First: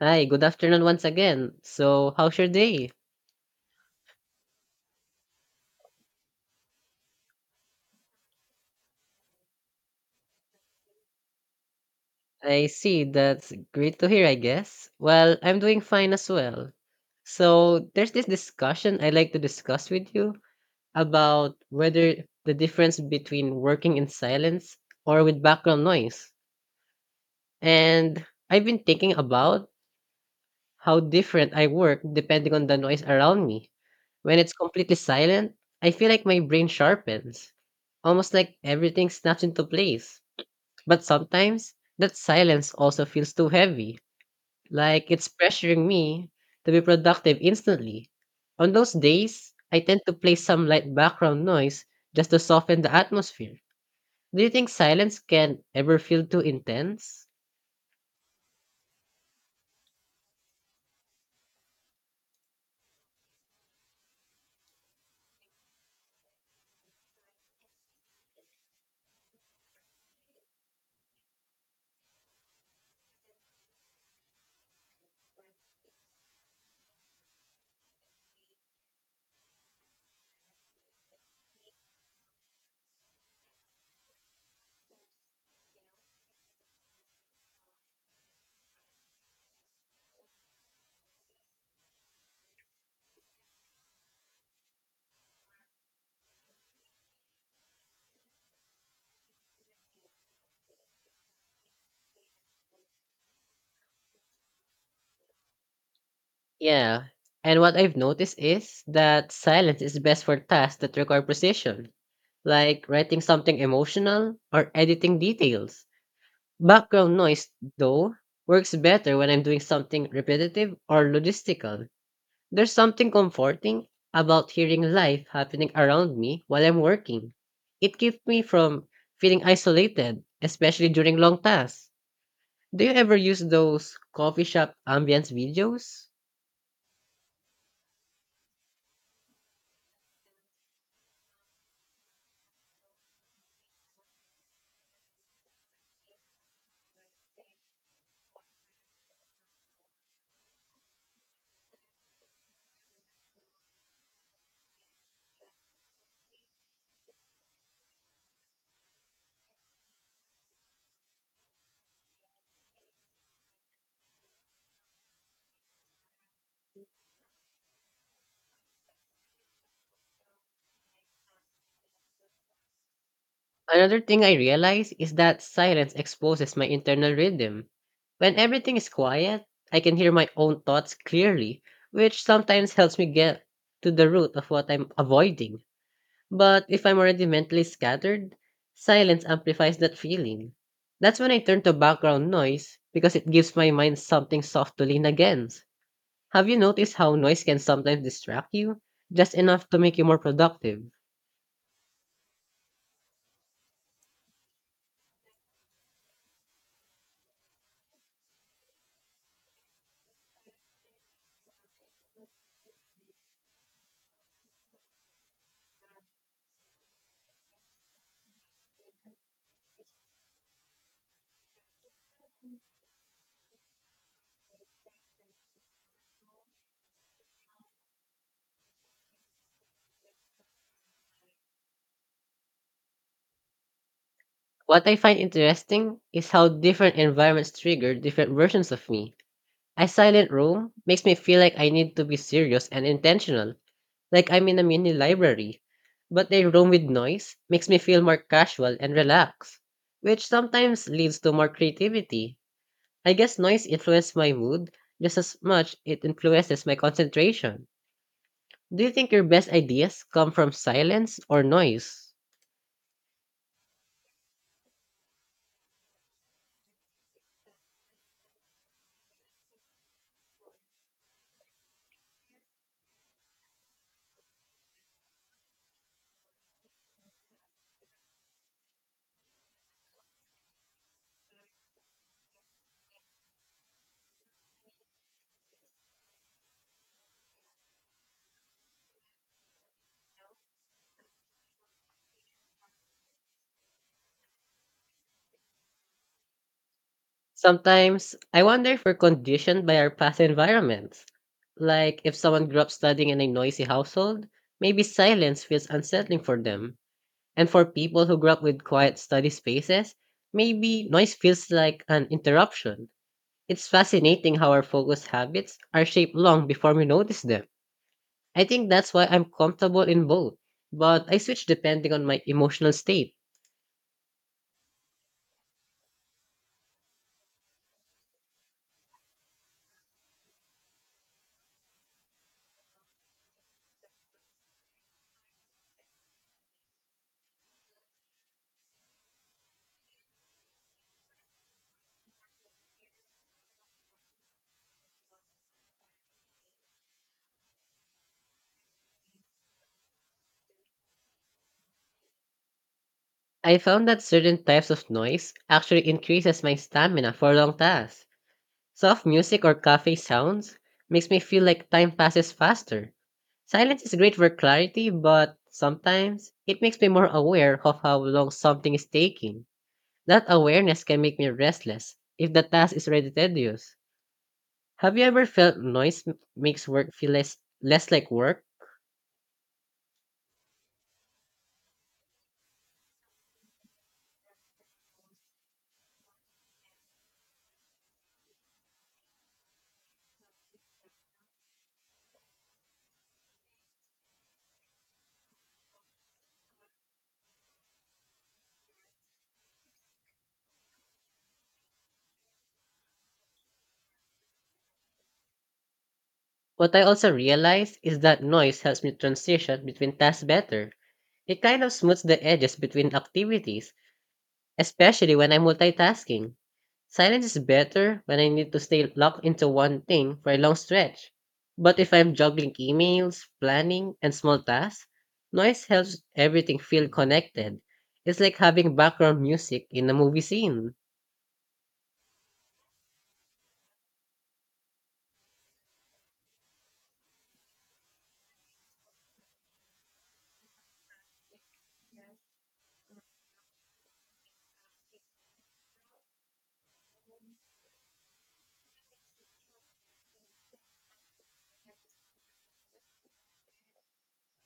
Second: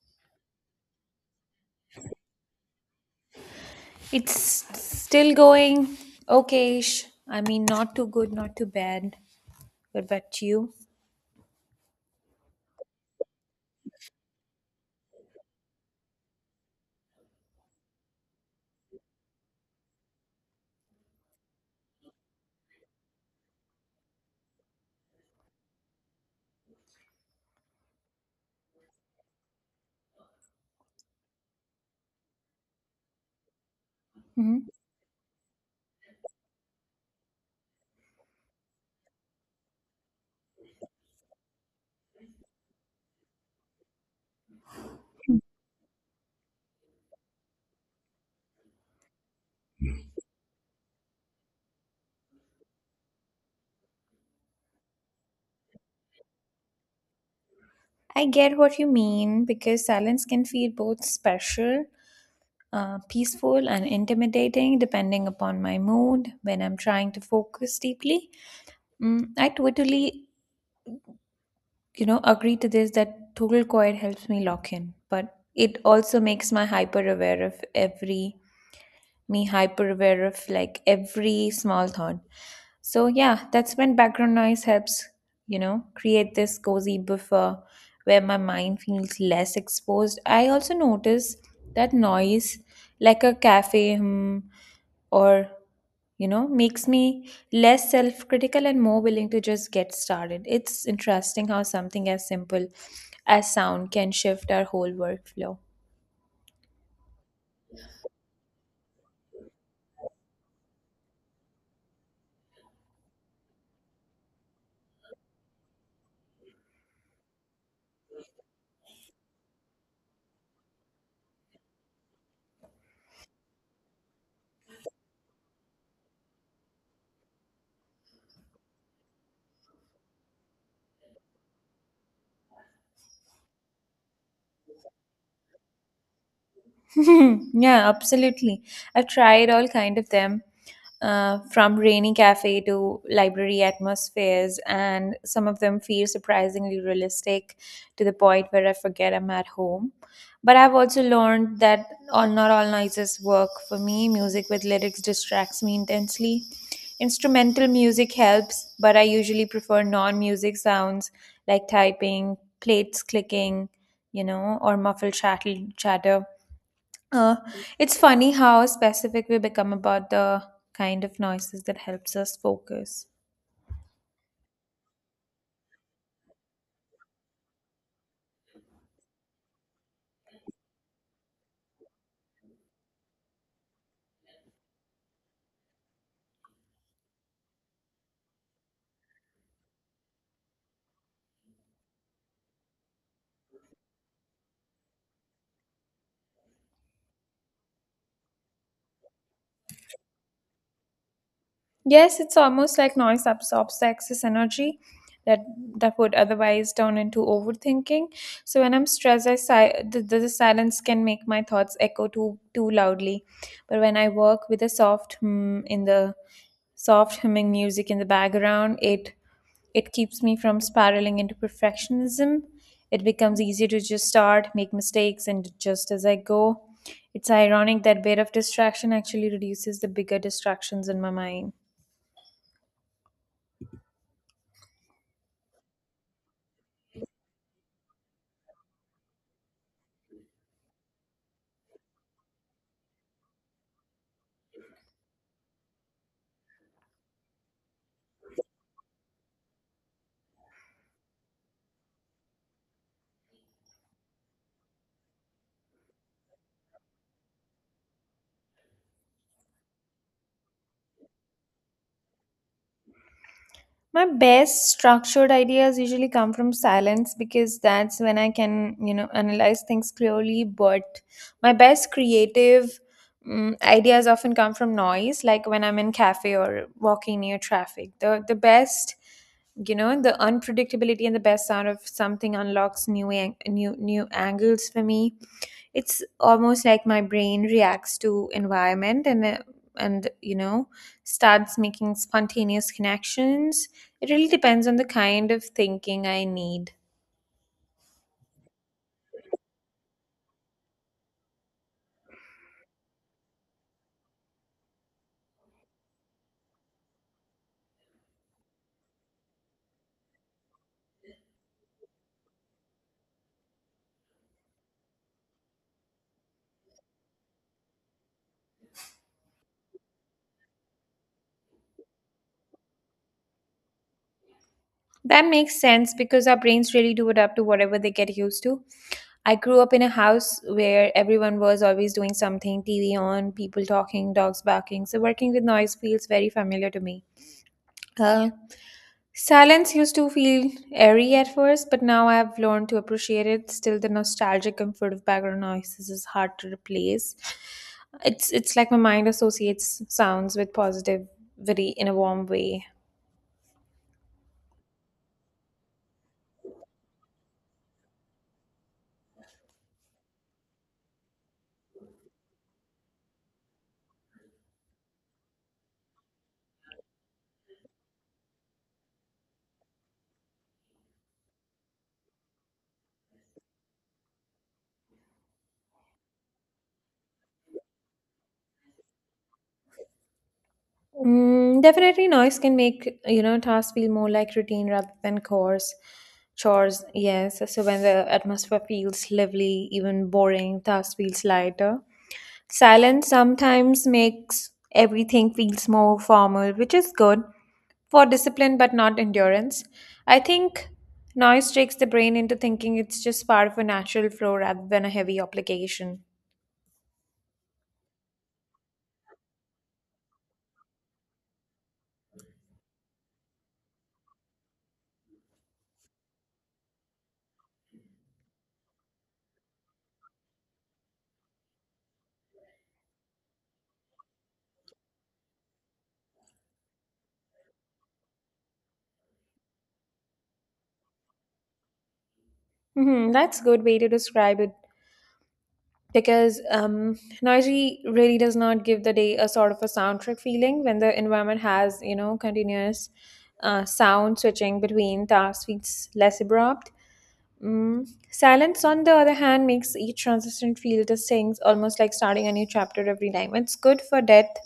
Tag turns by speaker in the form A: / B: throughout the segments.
A: Hi, good afternoon once again. So, how's your day?
B: It's still going okayish. I mean, not too good, not too bad. What about you?
A: I see. That's great to hear, I guess. Well, I'm doing fine as well. So, there's this discussion I'd like to discuss with you about whether the difference between working in silence or with background noise. And I've been thinking about how different I work depending on the noise around me. When it's
B: Hmm.
A: completely silent, I feel like my brain sharpens, almost like everything snaps into place. But sometimes that silence also feels too heavy, like it's pressuring me to be productive instantly. On those days, I tend to play some light background noise just to soften the atmosphere. Do you think silence can ever feel too intense?
B: I get what you mean because silence can feel both special, peaceful, and intimidating depending upon my mood when I'm trying to focus deeply. Mm, I totally, agree to this that total quiet helps me lock in, but it also makes my hyper aware of every me hyper aware of like every small thought. So yeah, that's when background noise helps, create this cozy buffer where my mind feels less exposed. I also notice that noise, like a cafe hum or makes me less self critical and more willing to just get started. It's interesting how something as simple as sound can shift our whole workflow.
A: Yeah. And what I've noticed is that silence is best for tasks that require precision, like writing something emotional or editing details. Background noise, though, works better when I'm doing something repetitive or logistical. There's something comforting about hearing life happening around me while I'm working. It keeps me from feeling isolated, especially during long tasks. Do you ever use those coffee shop ambience videos?
B: Yeah, absolutely. I've tried all kind of them, from rainy cafe to library atmospheres, and some of them feel surprisingly realistic to the point where I forget I'm at home. But I've also learned that all not all noises work for me. Music with lyrics distracts me intensely. Instrumental music helps, but I usually prefer non-music sounds like typing, plates clicking, or muffled chattel chatter. uh, it's funny how specific we become about the kind of noises that helps us focus.
A: Another thing I realize is that silence exposes my internal rhythm. When everything is quiet, I can hear my own thoughts clearly, which sometimes helps me get to the root of what I'm avoiding. But if I'm already mentally scattered, silence amplifies that feeling. That's when I turn to background noise because it gives my mind something soft to lean against. Have you noticed how noise can sometimes distract you? Just enough to make you more productive.
B: Yes, it's almost like noise absorbs the excess energy that that would otherwise turn into overthinking. So when I'm stressed, the silence can make my thoughts echo too loudly. But when I work with a soft humming music in the background, it keeps me from spiraling into perfectionism. It becomes easier to just start, make mistakes, and adjust as I go. It's ironic that bit of distraction actually reduces the bigger distractions in my mind.
A: What I find interesting is how different environments trigger different versions of me. A silent room makes me feel like I need to be serious and intentional, like I'm in a mini library. But a room with noise makes me feel more casual and relaxed, which sometimes leads to more creativity. I guess noise influences my mood just as much it influences my concentration. Do you think your best ideas come from silence or noise?
B: My best structured ideas usually come from silence because that's when I can, you know, analyze things clearly. But my best creative ideas often come from noise, like when I'm in cafe or walking near traffic. The best, the unpredictability and the best sound of something unlocks new angles for me. It's almost like my brain reacts to environment and you know, starts making spontaneous connections. It really depends on the kind of thinking I need.
A: Sometimes, I wonder if we're conditioned by our past environments. Like, if someone grew up studying in a noisy household, maybe silence feels unsettling for them. And for people who grew up with quiet study spaces, maybe noise feels like an interruption. It's fascinating how our focus habits are shaped long before we notice them. I think that's why I'm comfortable in both, but I switch depending on my emotional state.
B: That makes sense because our brains really do adapt to whatever they get used to. I grew up in a house where everyone was always doing something, TV on, people talking, dogs barking, so working with noise feels very familiar to me. uh, Silence used to feel airy at first, but now I have learned to appreciate it. Still, the nostalgic comfort of background noises is hard to replace. It's like my mind associates sounds with positivity in a warm way.
A: I found that certain types of noise actually increases my stamina for long tasks. Soft music or cafe sounds makes me feel like time passes faster. Silence is great for clarity, but sometimes it makes me more aware of how long something is taking. That awareness can make me restless if the task is already tedious. Have you ever felt noise makes work feel less like work?
B: Mm, definitely, noise can make, you know, tasks feel more like routine rather than chores. Chores, yes. So when the atmosphere feels lively, even boring, tasks feels lighter. Silence sometimes makes everything feels more formal, which is good for discipline but not endurance. I think noise tricks the brain into thinking it's just part of a natural flow rather than a heavy obligation.
A: What I also realize is that noise helps me transition between tasks better. It kind of smooths the edges between activities, especially when I'm multitasking. Silence is better when I need to stay locked into one thing for a long stretch. But if I'm juggling emails, planning, and small tasks, noise helps everything feel connected. It's like having background music in a movie scene.
B: Hmm, that's good way to describe it because noisy really does not give the day a sort of a soundtrack feeling. When the environment has, you know, continuous sound, switching between tasks feels less abrupt. Mm. Silence, on the other hand, makes each transition feel distinct, almost like starting a new chapter every time. It's good for depth,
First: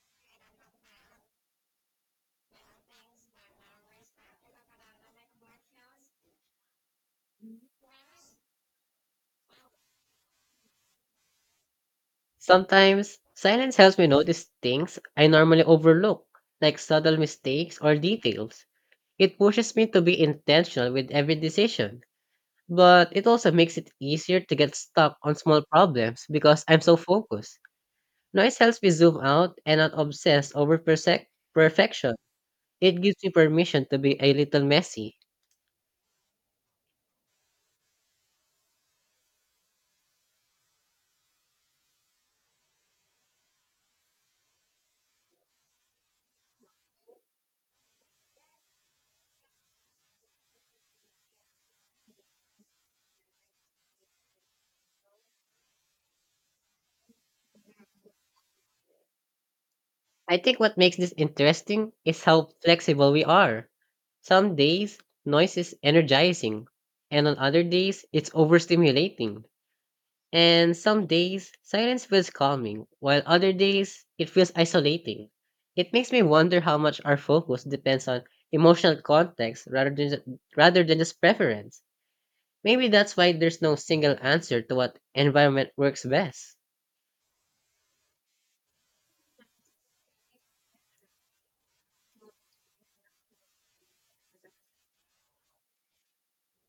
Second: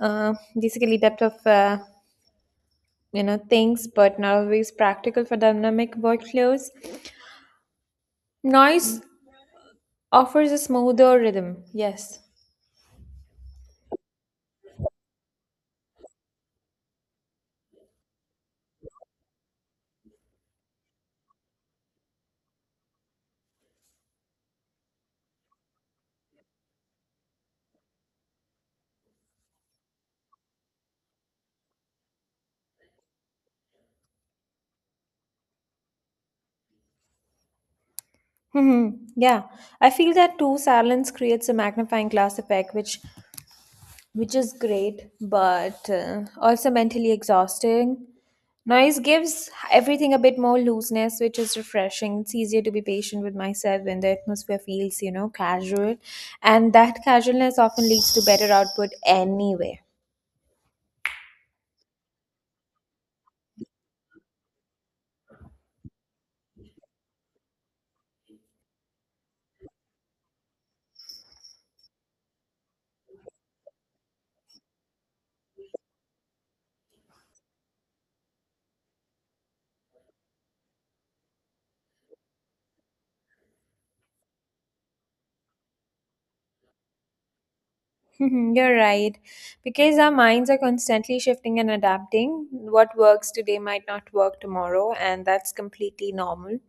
B: uh, basically depth of you know things, but not always practical for dynamic workflows. Noise offers a smoother rhythm. Yes.
A: Sometimes, silence helps me notice things I normally overlook, like subtle mistakes or details. It pushes me to be intentional with every decision, but it also makes it easier to get stuck on small problems because I'm so focused. Noise helps me zoom out and not obsess over perfection. It gives me permission to be a little messy.
B: Mhm. Yeah, I feel that too. Silence creates a magnifying glass effect, which is great, but also mentally exhausting. Noise gives everything a bit more looseness, which is refreshing. It's easier to be patient with myself when the atmosphere feels, you know, casual. And that casualness often leads to better output anyway.
A: I think what makes this interesting is how flexible we are. Some days, noise is energizing, and on other days, it's overstimulating. And some days, silence feels calming, while other days, it feels isolating. It makes me wonder how much our focus depends on emotional context rather than just preference. Maybe that's why there's no single answer to what environment works best.
B: You're right. Because our minds are constantly shifting and adapting, what works today might not work tomorrow, and that's completely normal.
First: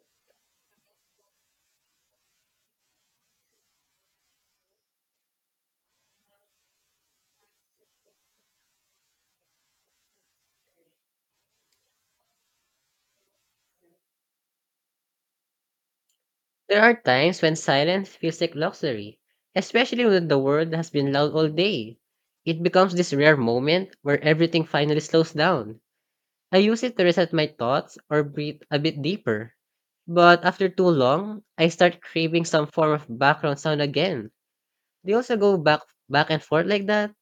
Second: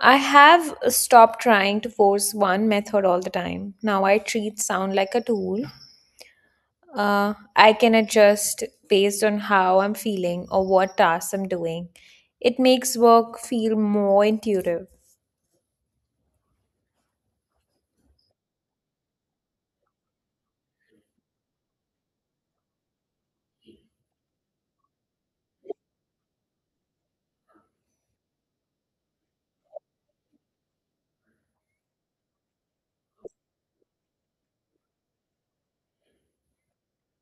B: I have stopped trying to force one method all the time. Now I treat sound like a tool. I can adjust based on how I'm feeling or what tasks I'm doing. It makes work feel more intuitive.
A: There are times when silence feels like luxury, especially when the world has been loud all day. It becomes this rare moment where everything finally slows down. I use it to reset my thoughts or breathe a bit deeper. But after too long, I start craving some form of background sound again. They also go back and forth like that.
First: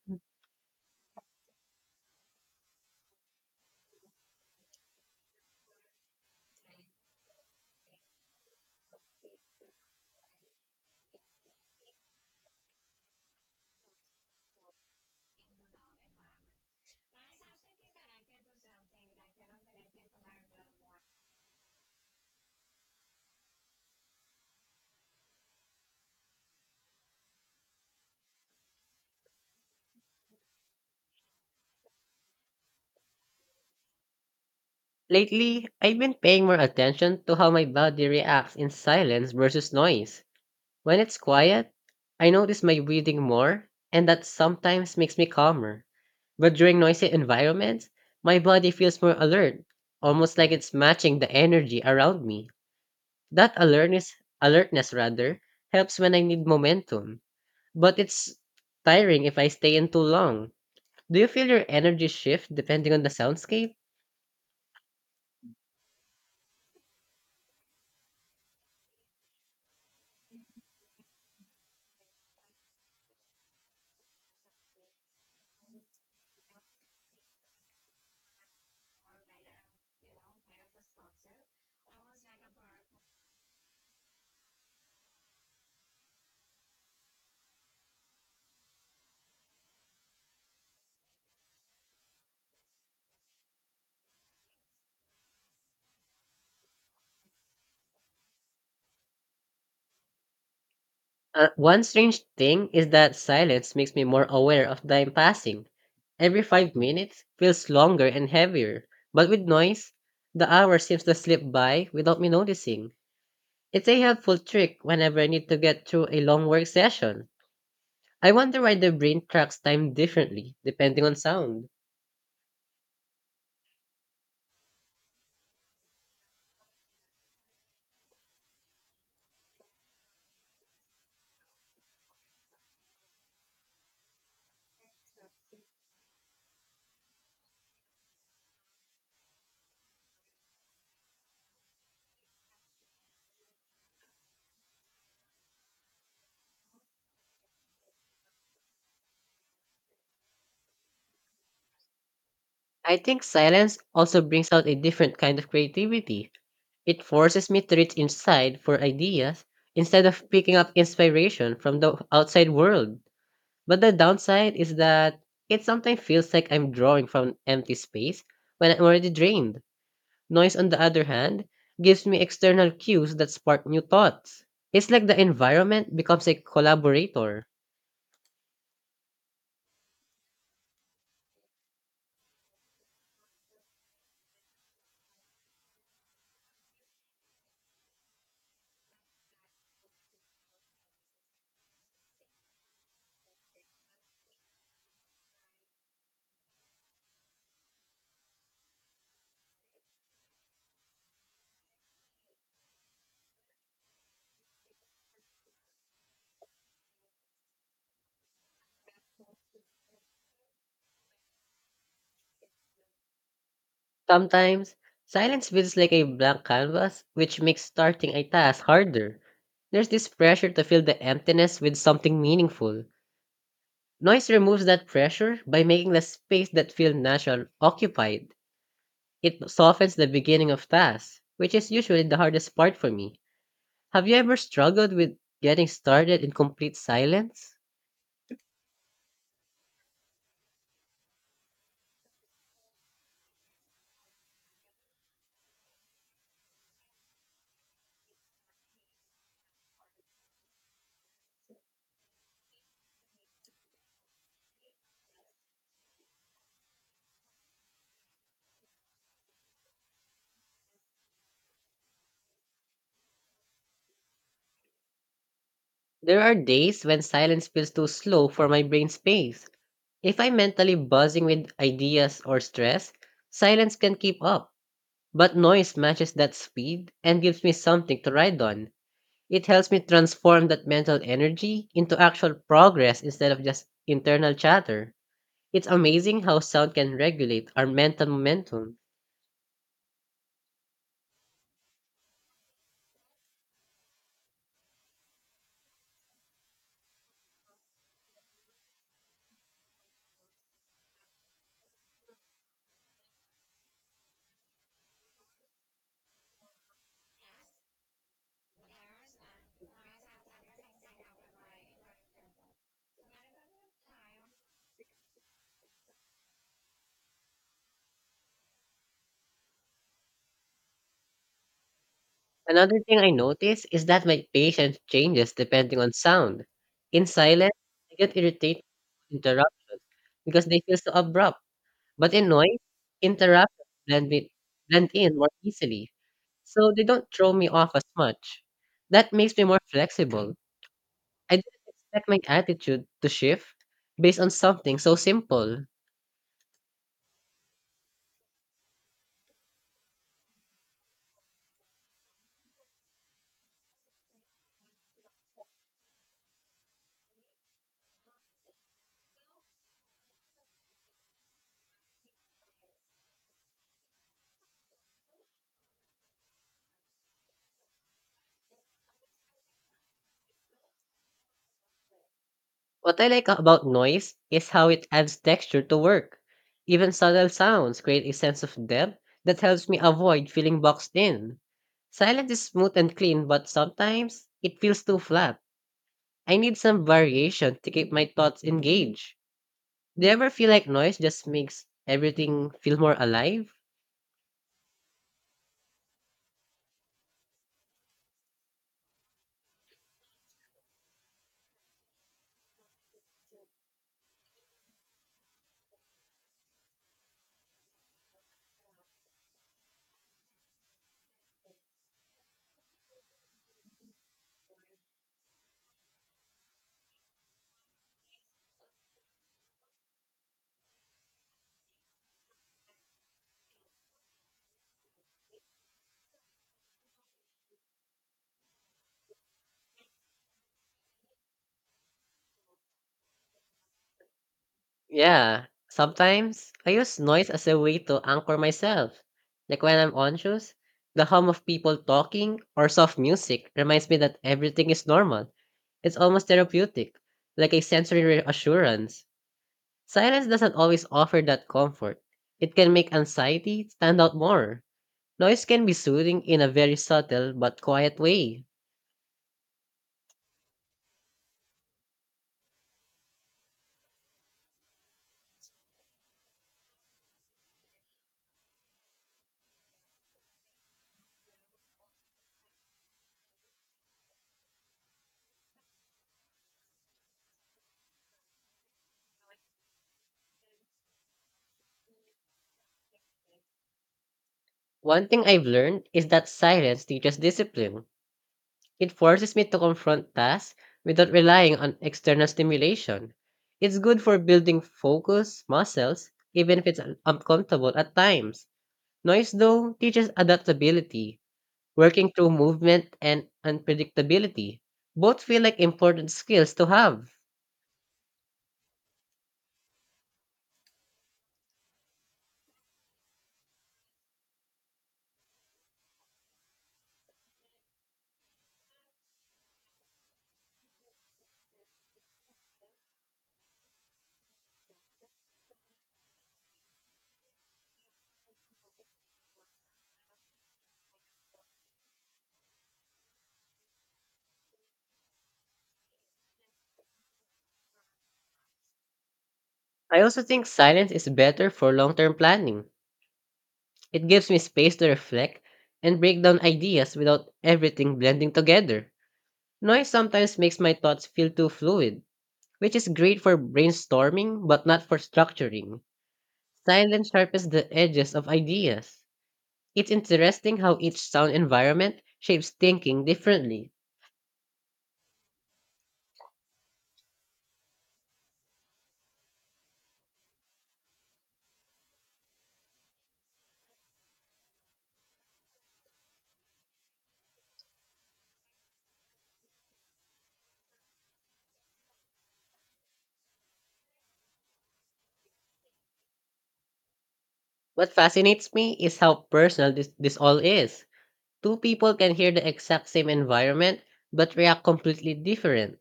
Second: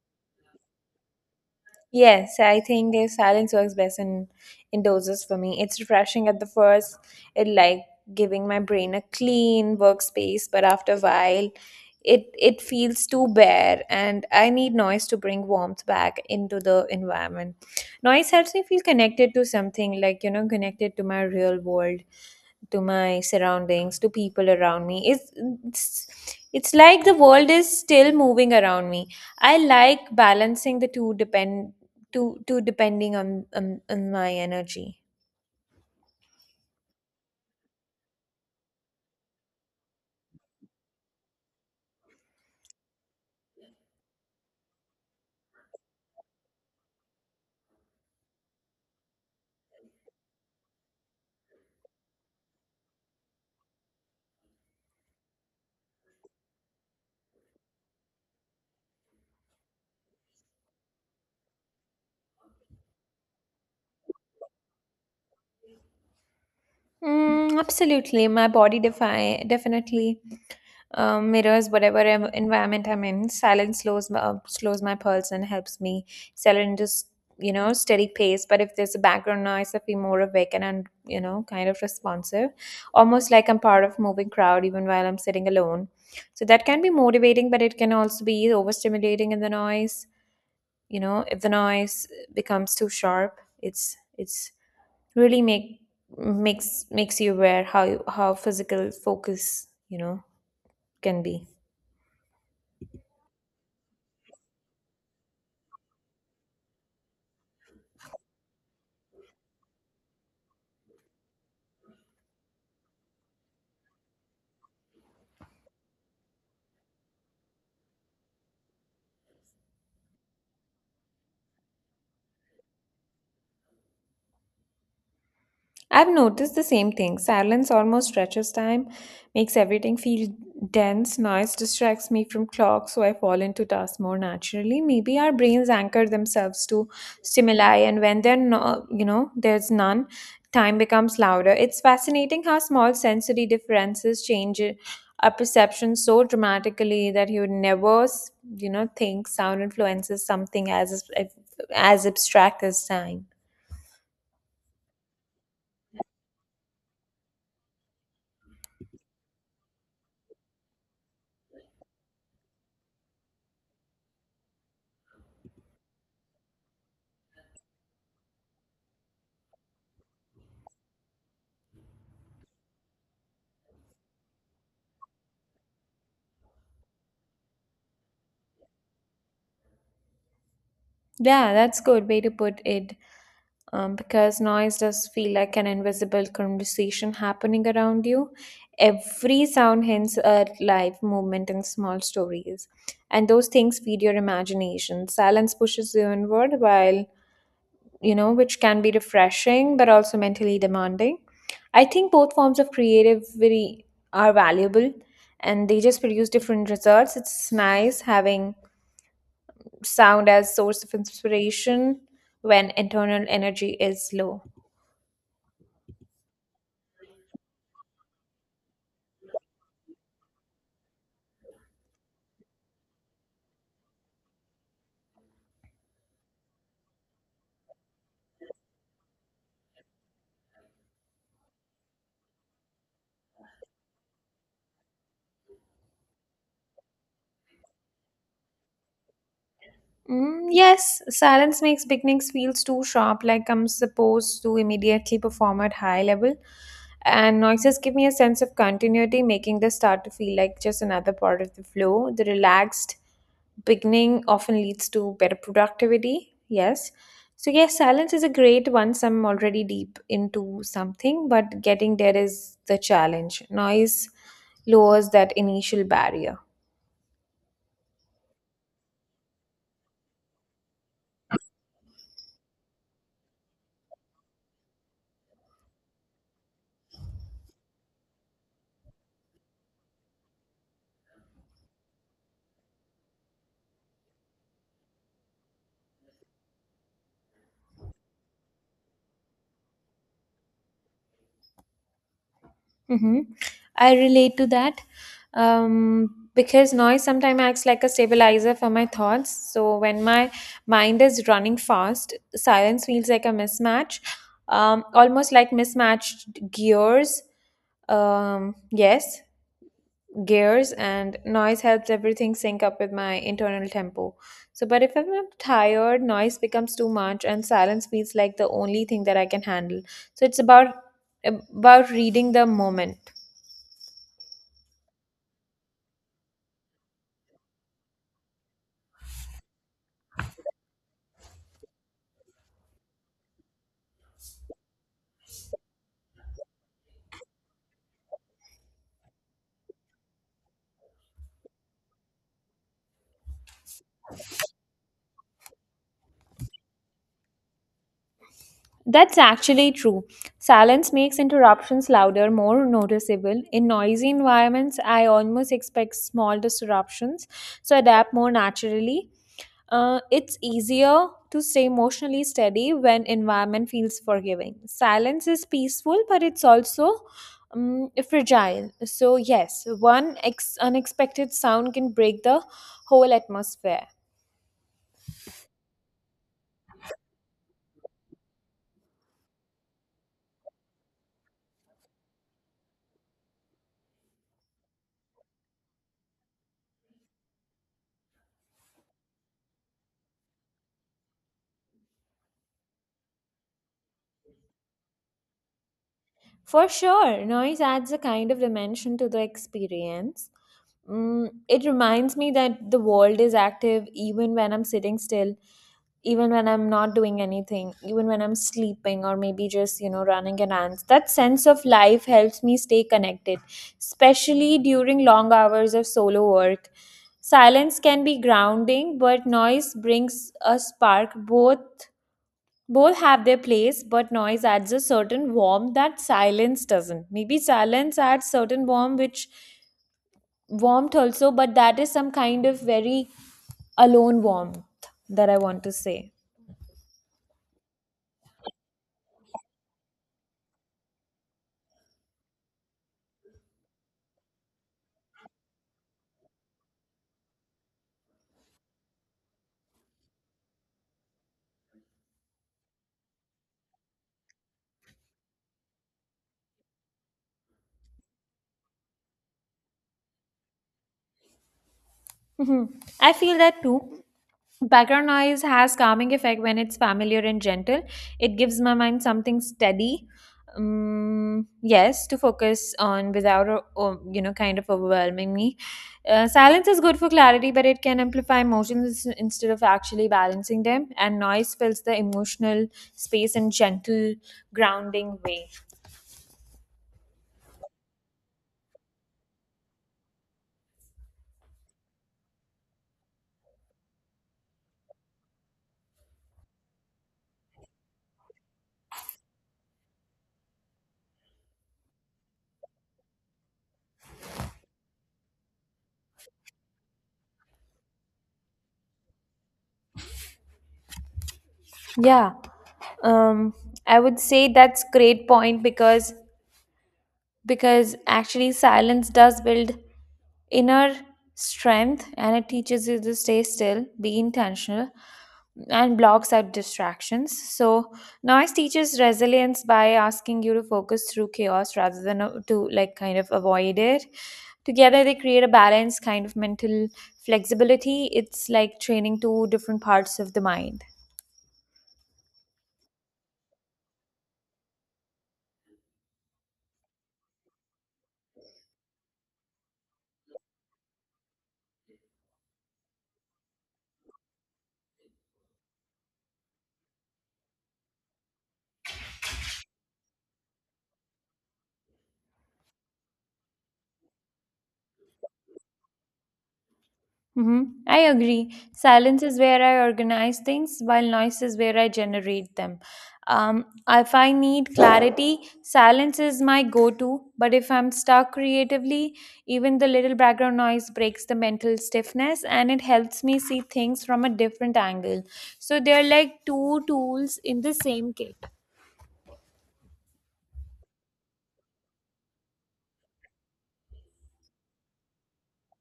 B: Yes, I think silence works best in indoors for me. It's refreshing at the first. It like giving my brain a clean workspace, but after a while, it feels too bare, and I need noise to bring warmth back into the environment. Noise helps me feel connected to something, like, you know, connected to my real world, to my surroundings, to people around it's like the world is still moving around me. I like balancing the two depend two depending on my energy.
A: Lately, I've been paying more attention to how my body reacts in silence versus noise. When it's quiet, I notice my breathing more, and that sometimes makes me calmer. But during noisy environments, my body feels more alert, almost like it's matching the energy around me. That alertness, helps when I need momentum. But it's tiring if I stay in too long. Do you feel your energy shift depending on the soundscape?
B: Mm, absolutely, my body definitely mirrors whatever environment I'm in. Silence slows slows my pulse and helps me settle into s- you know, steady pace. But if there's a background noise, I feel more awake and you know, kind of responsive, almost like I'm part of moving crowd even while I'm sitting alone. So that can be motivating, but it can also be overstimulating in the noise. You know, if the noise becomes too sharp, it's really makes you aware how physical focus, you know, can
A: Uh,
B: be.
A: one strange thing is that silence makes me more aware of time passing. Every 5 minutes feels longer and heavier, but with noise, the hour seems to slip by without me noticing. It's a helpful trick whenever I need to get through a long work session. I wonder why the brain tracks time differently depending on sound.
B: I've noticed the same thing. Silence almost stretches time, makes everything feel dense. Noise distracts me from clocks, so I fall into tasks more naturally. Maybe our brains anchor themselves to stimuli, and when they're no, you know, there's none, time becomes louder. It's fascinating how small sensory differences change our perception so dramatically that you would never, you know, think sound influences something as abstract as
A: I think
B: time.
A: silence also brings out a different kind of creativity. It forces me to reach inside for ideas instead of picking up inspiration from the outside world. But the downside is that it sometimes feels like I'm drawing from an empty space when I'm already drained. Noise, on the other hand, gives me external cues that spark new thoughts. It's like the environment becomes a collaborator.
B: Yeah, that's good way to put it. Because noise does feel like an invisible conversation happening around you. Every sound hints at life, movement, and small stories. And those things feed your imagination. Silence pushes you inward, while, you know, which can be refreshing but also mentally demanding. I think both forms of creativity are valuable and they just produce different results. It's nice having sound as source of inspiration when internal energy is low.
A: Sometimes, silence feels like a blank canvas, which makes starting a task harder. There's this pressure to fill the emptiness with something meaningful. Noise removes that pressure by making the space that feels natural occupied. It softens the beginning of tasks, which is usually the hardest part for me. Have you ever struggled with getting started in complete silence?
B: Mm, yes, silence makes beginnings feels too sharp, like I'm supposed to immediately perform at high level. And noises give me a sense of continuity, making the start to feel like just another part of the flow. The relaxed beginning often leads to better productivity. Yes. So yes, silence is a great once I'm already deep into something, but getting there is the challenge. Noise lowers that initial
A: There are
B: barrier.
A: days when silence feels too slow for my brain space. If I'm mentally buzzing with ideas or stress, silence can keep up. But noise matches that speed and gives me something to ride on. It helps me transform that mental energy into actual progress instead of just internal chatter. It's amazing how sound can regulate our mental momentum.
B: Mm-hmm. I relate to that, because noise sometimes acts like a stabilizer for my thoughts. So when my mind is running fast, silence feels like a mismatch, almost like mismatched gears. Yes, gears and noise helps everything sync up with my internal tempo. So, but if I'm tired, noise becomes too much, and silence feels like the only thing that I can handle. So it's about reading the
A: Another thing
B: moment.
A: I notice is that my patience changes depending on sound. In silence, I get irritated with interruptions because they feel so abrupt. But in noise, interruptions blend, with, blend in more easily, so they don't throw me off as much. That makes me more flexible. I didn't expect my attitude to shift based on something so simple.
B: That's actually true. Silence makes interruptions louder, more noticeable. In noisy environments, I almost expect small disruptions, so adapt more naturally. It's easier to stay emotionally steady when environment feels forgiving. Silence is peaceful, but it's also fragile. So yes, one unexpected sound can break the
A: What I
B: whole
A: like about
B: atmosphere.
A: noise is how it adds texture to work. Even subtle sounds create a sense of depth that helps me avoid feeling boxed in. Silence is smooth and clean, but sometimes it feels too flat. I need some variation to keep my thoughts engaged. Do you ever feel like noise just makes everything feel more alive?
B: For sure, noise adds a kind of dimension to the experience. Mm, it reminds me that the world is active even when I'm sitting still, even when I'm not doing anything, even when I'm sleeping or maybe just, you know, running errands. That sense of life helps me stay connected, especially during long hours of solo work. Silence can be grounding, but noise brings a spark. Both have their place, but noise adds a certain warmth that silence doesn't. Maybe silence adds certain warmth, which warmth also, but that is some kind of very alone warmth that I
A: Yeah,
B: want to say.
A: sometimes I use noise as a way to anchor myself. Like when I'm anxious, the hum of people talking or soft music reminds me that everything is normal. It's almost therapeutic, like a sensory reassurance. Silence doesn't always offer that comfort. It can make anxiety stand out more. Noise can be soothing in a very subtle but quiet way.
B: Mhm. I feel that too. Background noise has calming effect when it's familiar and gentle. It gives my mind something steady, yes, to focus on without, you know, kind of overwhelming me. Silence is good for clarity, but it can amplify emotions instead of actually balancing them. And noise fills the emotional space in gentle,
A: One
B: grounding
A: thing I've
B: way.
A: learned is that silence teaches discipline. It forces me to confront tasks without relying on external stimulation. It's good for building focus muscles, even if it's uncomfortable at times. Noise, though, teaches adaptability, working through movement and unpredictability. Both feel like important skills to have.
B: Yeah, um, I would say that's great point because actually silence does build inner strength and it teaches you to stay still, be intentional, and blocks out distractions. So, noise teaches resilience by asking you to focus through chaos rather than, to like kind of avoid it. Together, they create a balanced kind of mental flexibility. It's like training two different
A: I
B: parts
A: also
B: of the
A: think
B: mind.
A: silence is better for long term planning. It gives me space to reflect and break down ideas without everything blending together. Noise sometimes makes my thoughts feel too fluid which is great for brainstorming but not for structuring. Silence sharpens the edges of ideas. It's interesting how each sound environment shapes thinking differently.
B: Hmm. I agree. Silence is where I organize things, while noise is where I generate them. If I need clarity, silence is my go to. But if I'm stuck creatively, even the little background noise breaks the mental stiffness and it helps me see things from a different angle. So they're like two tools in the
A: What
B: same kit.
A: fascinates me is how personal this all is. Two people can hear the exact same environment but react completely different.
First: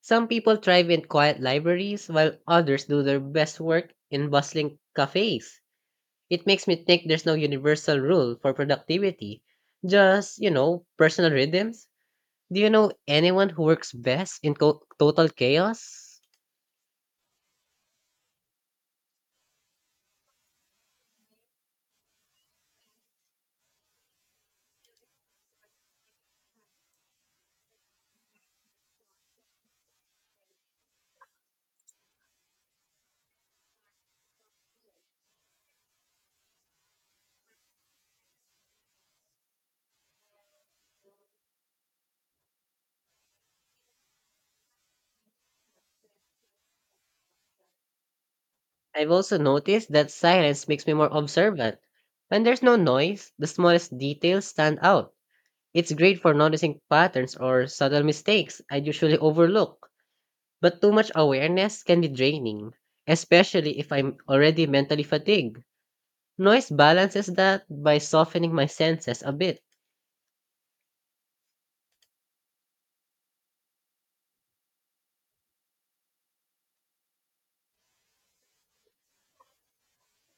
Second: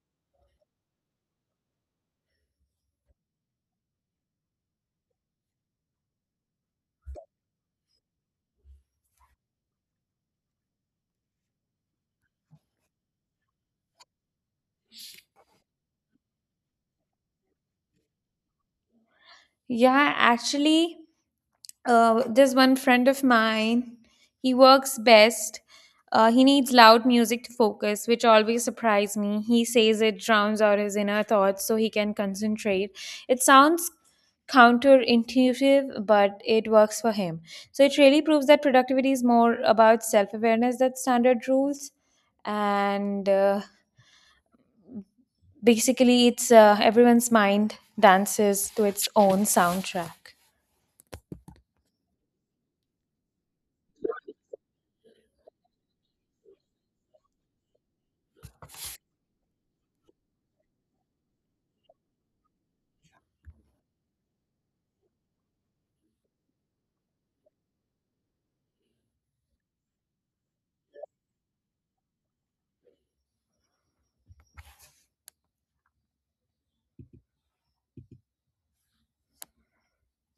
A: Some people thrive in quiet libraries while others do their best work in bustling cafes. It makes me think there's no universal rule for productivity just, you know, personal rhythms. Do you know anyone who works best in total chaos?
B: Yeah, actually. There's one friend of mine. He works best. He needs loud music to focus, which always surprised me. He says it drowns out his inner thoughts so he can concentrate. It sounds counterintuitive, but it works for him. So it really proves that productivity is more about self awareness than standard rules. And Basically, it's everyone's mind dances to its
A: I've also
B: own
A: noticed that
B: soundtrack.
A: silence makes me more observant. When there's no noise, the smallest details stand out. It's great for noticing patterns or subtle mistakes I usually overlook, but too much awareness can be draining, especially if I'm already mentally fatigued. Noise balances that by softening my senses a bit.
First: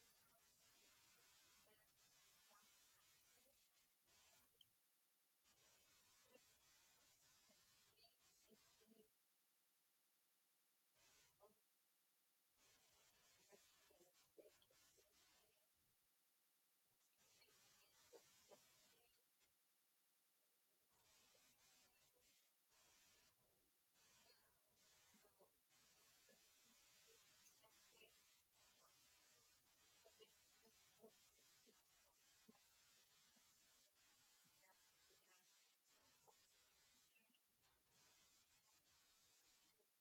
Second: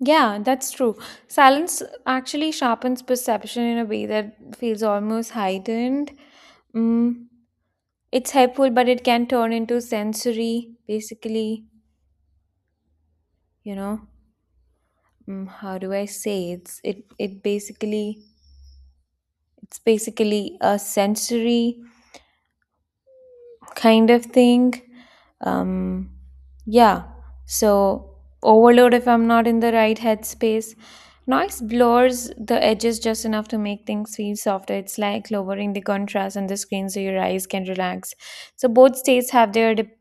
B: Yeah, that's true. Silence actually sharpens perception in a way that feels almost heightened. Mm, it's helpful, but it can turn into sensory, basically, you know. Mm, how do I say it's it it basically It's basically a sensory kind of thing. Um Yeah, so overload if I'm not in the right headspace. Noise blurs the edges just enough to make things feel softer. It's like lowering the contrast on the screen so your eyes can relax. So both states have their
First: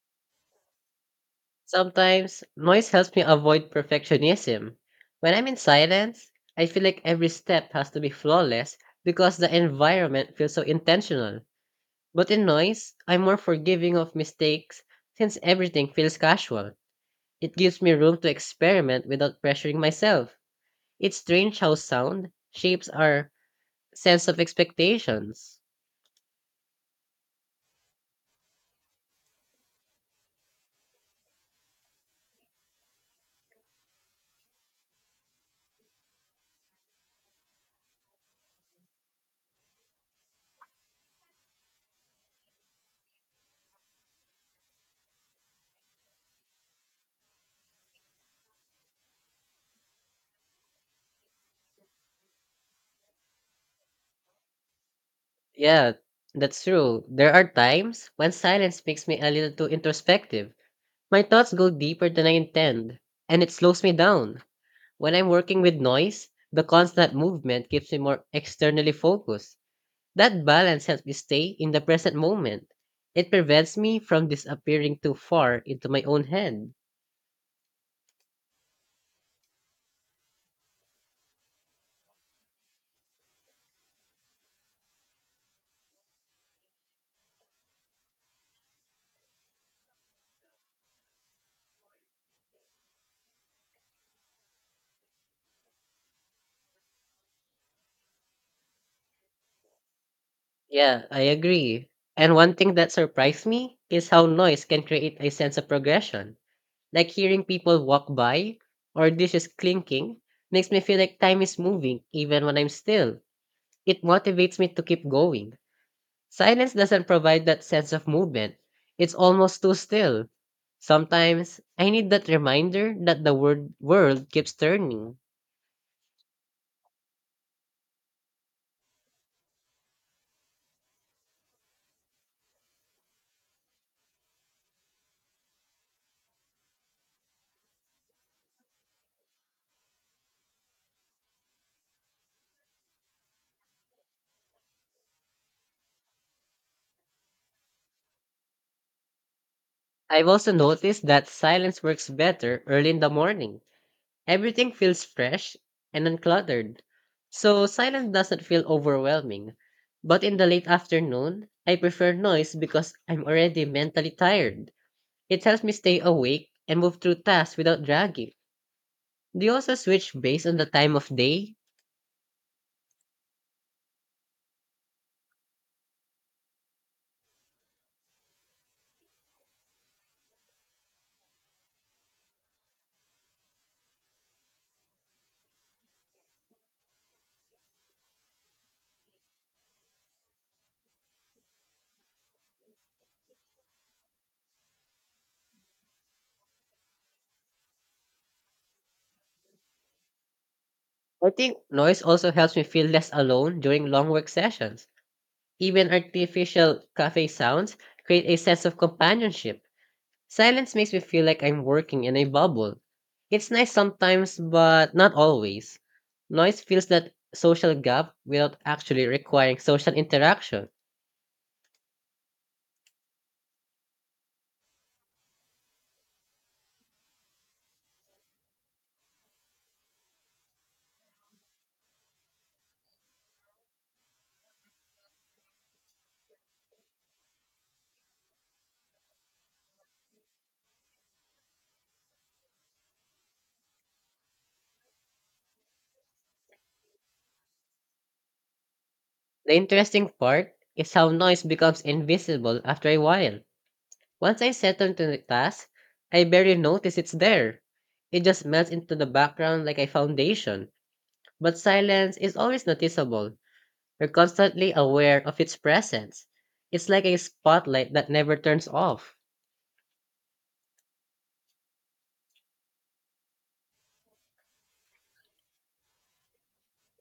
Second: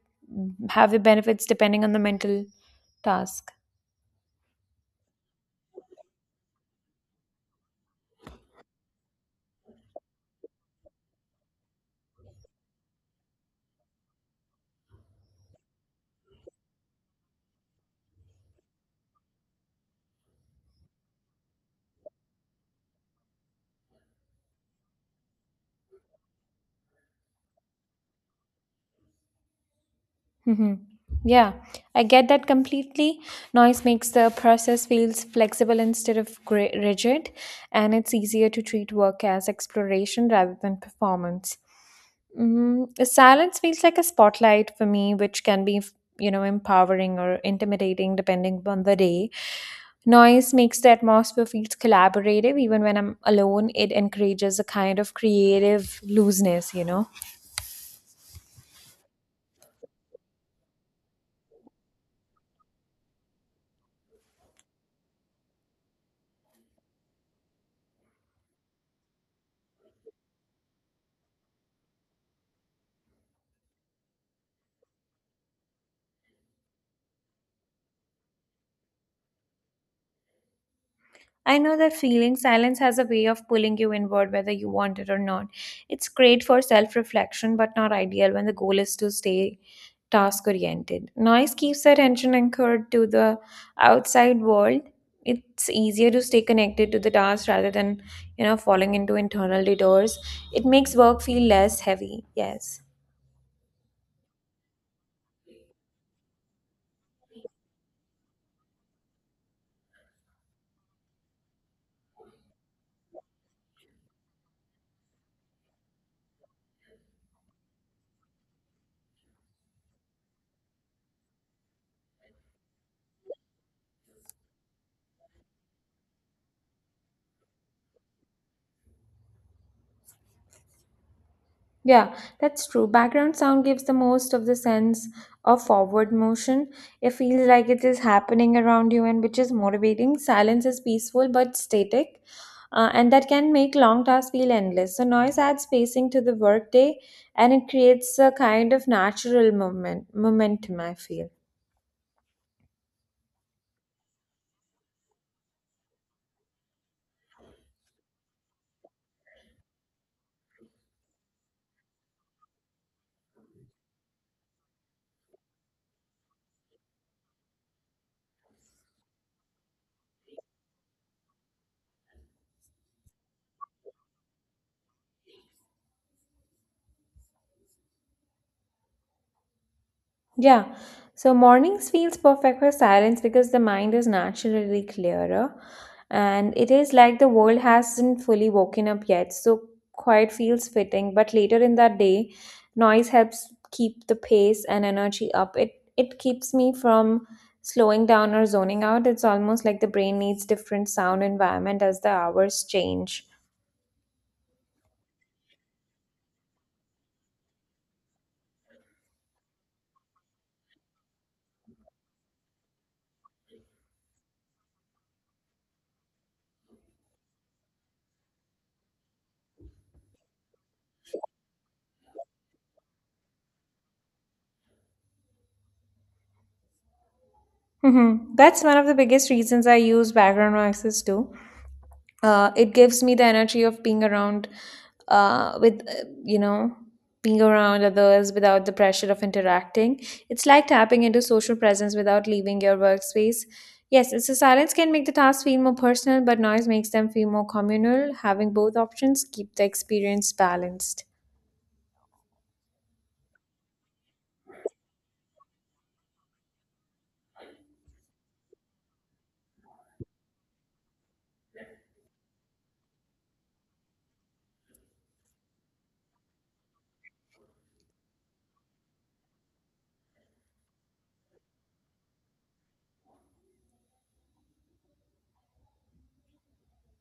B: have their benefits depending on the mental
A: Sometimes noise helps me
B: task.
A: avoid perfectionism. When I'm in silence, I feel like every step has to be flawless because the environment feels so intentional. But in noise, I'm more forgiving of mistakes since everything feels casual. It gives me room to experiment without pressuring myself. It's strange how sound shapes our sense of expectations.
B: Hmm. Yeah, I get that completely. Noise makes the process feels flexible instead of rigid, and it's easier to treat work as exploration rather than performance. Mm, silence feels like a spotlight for me, which can be empowering or intimidating depending on the day. Noise makes the atmosphere feels collaborative. Even when I'm alone, it encourages a kind of creative
A: Yeah, that's
B: looseness.
A: true. There are times when silence makes me a little too introspective. My thoughts go deeper than I intend, and it slows me down. When I'm working with noise, the constant movement keeps me more externally focused. That balance helps me stay in the present moment. It prevents me from disappearing too far into my own head.
B: I know that feeling silence has a way of pulling you inward whether you want it or not. It's great for self reflection, but not ideal when the goal is to stay task oriented. Noise keeps our attention anchored to the outside world. It's easier to stay connected to the task rather than falling into internal detours. It makes
A: Yeah,
B: work
A: I
B: feel less
A: agree.
B: heavy.
A: And one thing
B: Yes.
A: that surprised me is how noise can create a sense of progression. Like hearing people walk by or dishes clinking makes me feel like time is moving even when I'm still. It motivates me to keep going. Silence doesn't provide that sense of movement. It's almost too still. Sometimes I need that reminder that the word world keeps turning.
B: Yeah, that's true. Background sound gives the most of the sense of forward motion. It feels like it is happening around you and which is motivating. Silence is peaceful but static, and that can make long tasks feel endless. So, noise adds pacing to the workday and it creates a kind of natural moment,
A: I've also
B: momentum, I
A: noticed that
B: feel.
A: silence works better early in the morning. Everything feels fresh and uncluttered. So silence doesn't feel overwhelming. But in the late afternoon, I prefer noise because I'm already mentally tired. It helps me stay awake and move through tasks without dragging. Do you also switch based on the time of day?
B: Yeah. So mornings feels perfect for silence because the mind is naturally clearer and it is like the world hasn't fully woken up yet. So quiet feels fitting, but later in that day, noise helps keep the pace and energy up. It keeps me from slowing down or zoning out. It's almost like the brain needs different sound
A: I think
B: environment as
A: noise
B: the
A: also helps me
B: hours
A: feel less
B: change.
A: alone during long work sessions. Even artificial cafe sounds create a sense of companionship. Silence makes me feel like I'm working in a bubble. It's nice sometimes, but not always. Noise fills that social gap without actually requiring social interaction.
B: Hmm. That's one of the biggest reasons I use background noises too. It gives me the energy of being around, with you know being around others without the pressure of interacting. It's like tapping into social presence without leaving your workspace. Yes, it's a silence can make the tasks feel more personal but noise makes them feel more communal. Having both options keep
A: The
B: the
A: interesting
B: experience
A: part is
B: balanced.
A: how noise becomes invisible after a while. Once I settle into the task, I barely notice it's there. It just melts into the background like a foundation. But silence is always noticeable. You're constantly aware of its presence. It's like a spotlight that never turns off.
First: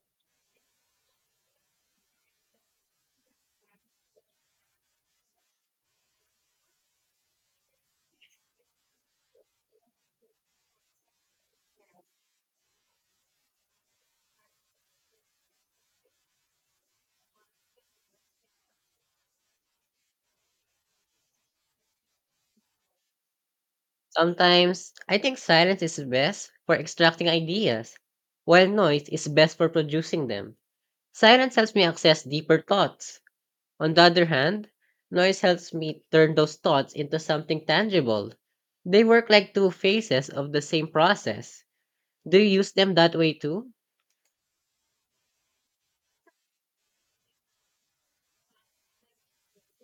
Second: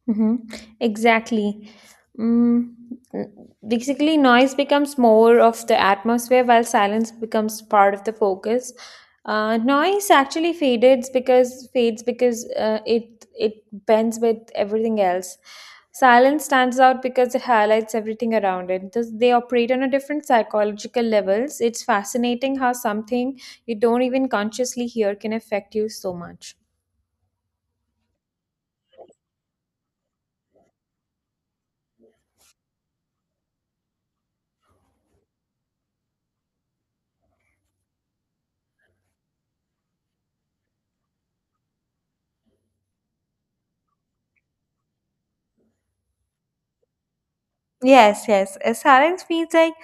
B: Mm-hmm. Exactly. Mm, n- Basically, noise becomes more of the atmosphere while silence becomes part of the focus. Noise actually fades because it bends with everything else. Silence stands out because it highlights everything around it. Thus, they operate on a different psychological levels. It's fascinating how something you don't even consciously
A: Sometimes, I
B: hear can
A: think
B: affect
A: silence
B: you
A: is
B: so
A: best
B: much.
A: for extracting ideas, while noise is best for producing them. Silence helps me access deeper thoughts. On the other hand, noise helps me turn those thoughts into something tangible. They work like two phases of the same process. Do you use them that way too?
B: Yes, yes. Silence feels like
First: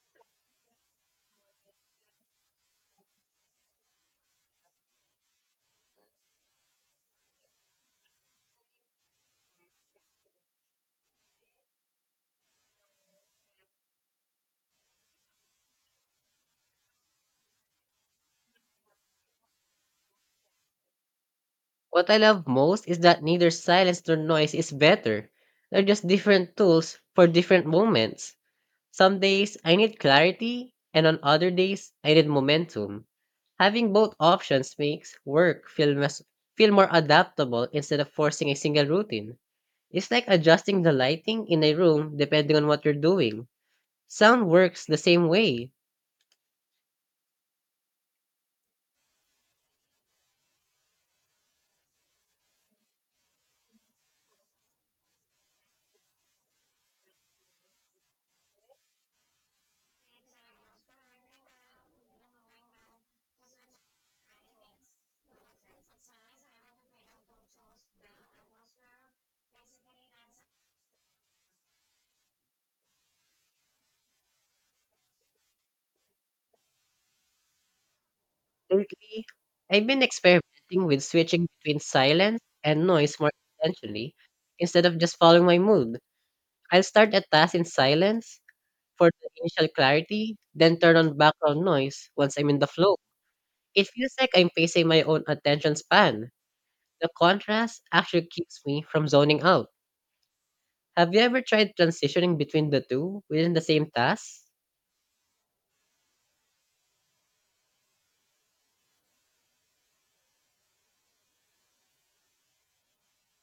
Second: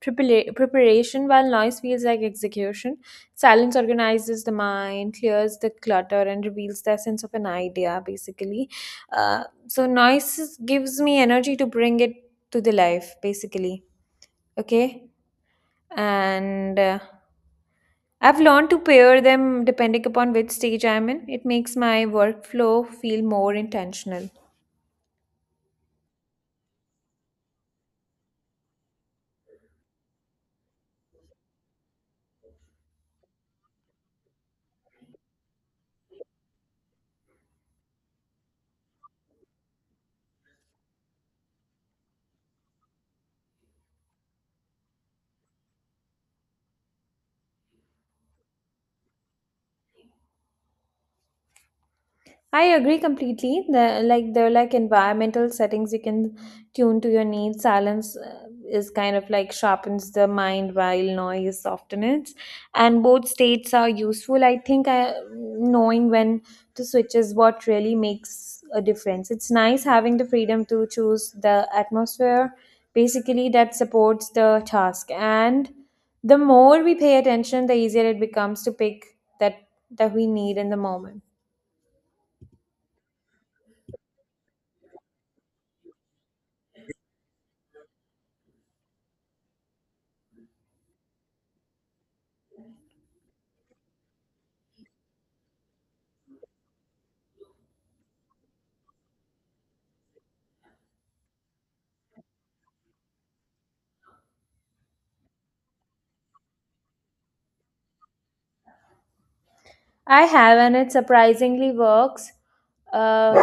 B: preparation, while noise feels like execution. Silence organizes the mind, clears the clutter, and reveals the essence of an idea, basically. So, gives me energy to bring it to the life, basically. Okay? And I've learned to pair them depending upon which stage I'm in. It makes my
A: What I love most
B: workflow
A: is
B: feel
A: that neither
B: more
A: silence nor
B: intentional.
A: noise is better. They're just different tools for different moments. Some days I need clarity, and on other days I need momentum. Having both options makes work feel, feel more adaptable instead of forcing a single routine. It's like adjusting the lighting in a room depending on what you're doing. Sound works the same way.
B: I agree completely. There are like environmental settings you can tune to your needs. Silence is kind of like sharpens the mind while noise softens, and both states are useful. Knowing when to switch is what really makes a difference. It's nice having the freedom to choose the atmosphere, basically that supports the task. And the more we pay attention, the easier it becomes to pick
A: Lately,
B: that
A: I've been
B: that we need in the
A: experimenting with
B: moment.
A: switching between silence and noise more intentionally. Instead of just following my mood, I'll start a task in silence for the initial clarity, then turn on background noise once I'm in the flow. It feels like I'm pacing my own attention span. The contrast actually keeps me from zoning out. Have you ever tried transitioning between the two within the same task?
B: I have, and it surprisingly works uh,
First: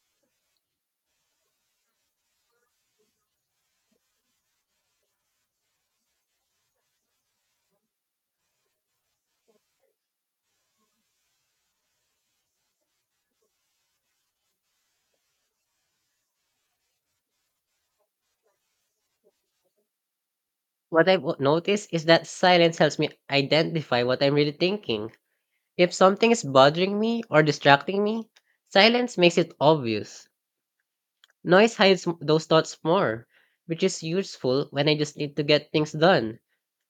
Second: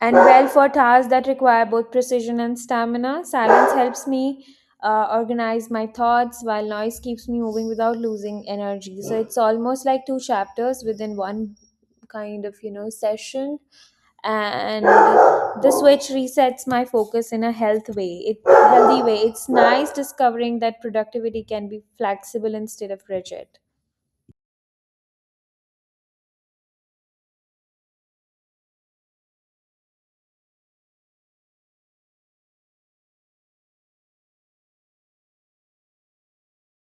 B: and well for tasks that require both precision and stamina. Silence helps me organize my thoughts, while noise keeps me moving without losing energy. So it's almost like two chapters within one kind of session, and the switch resets my focus in a healthy way. It's nice discovering that
A: What I've
B: productivity can be
A: noticed is that
B: flexible
A: silence
B: instead
A: helps
B: of
A: me
B: rigid.
A: identify what I'm really thinking. If something is bothering me or distracting me, silence makes it obvious. Noise hides those thoughts more, which is useful when I just need to get things done.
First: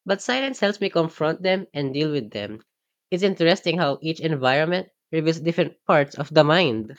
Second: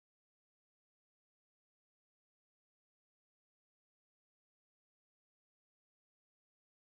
A: But silence helps me confront them and deal with them. It's interesting how each environment reveals different parts of the mind.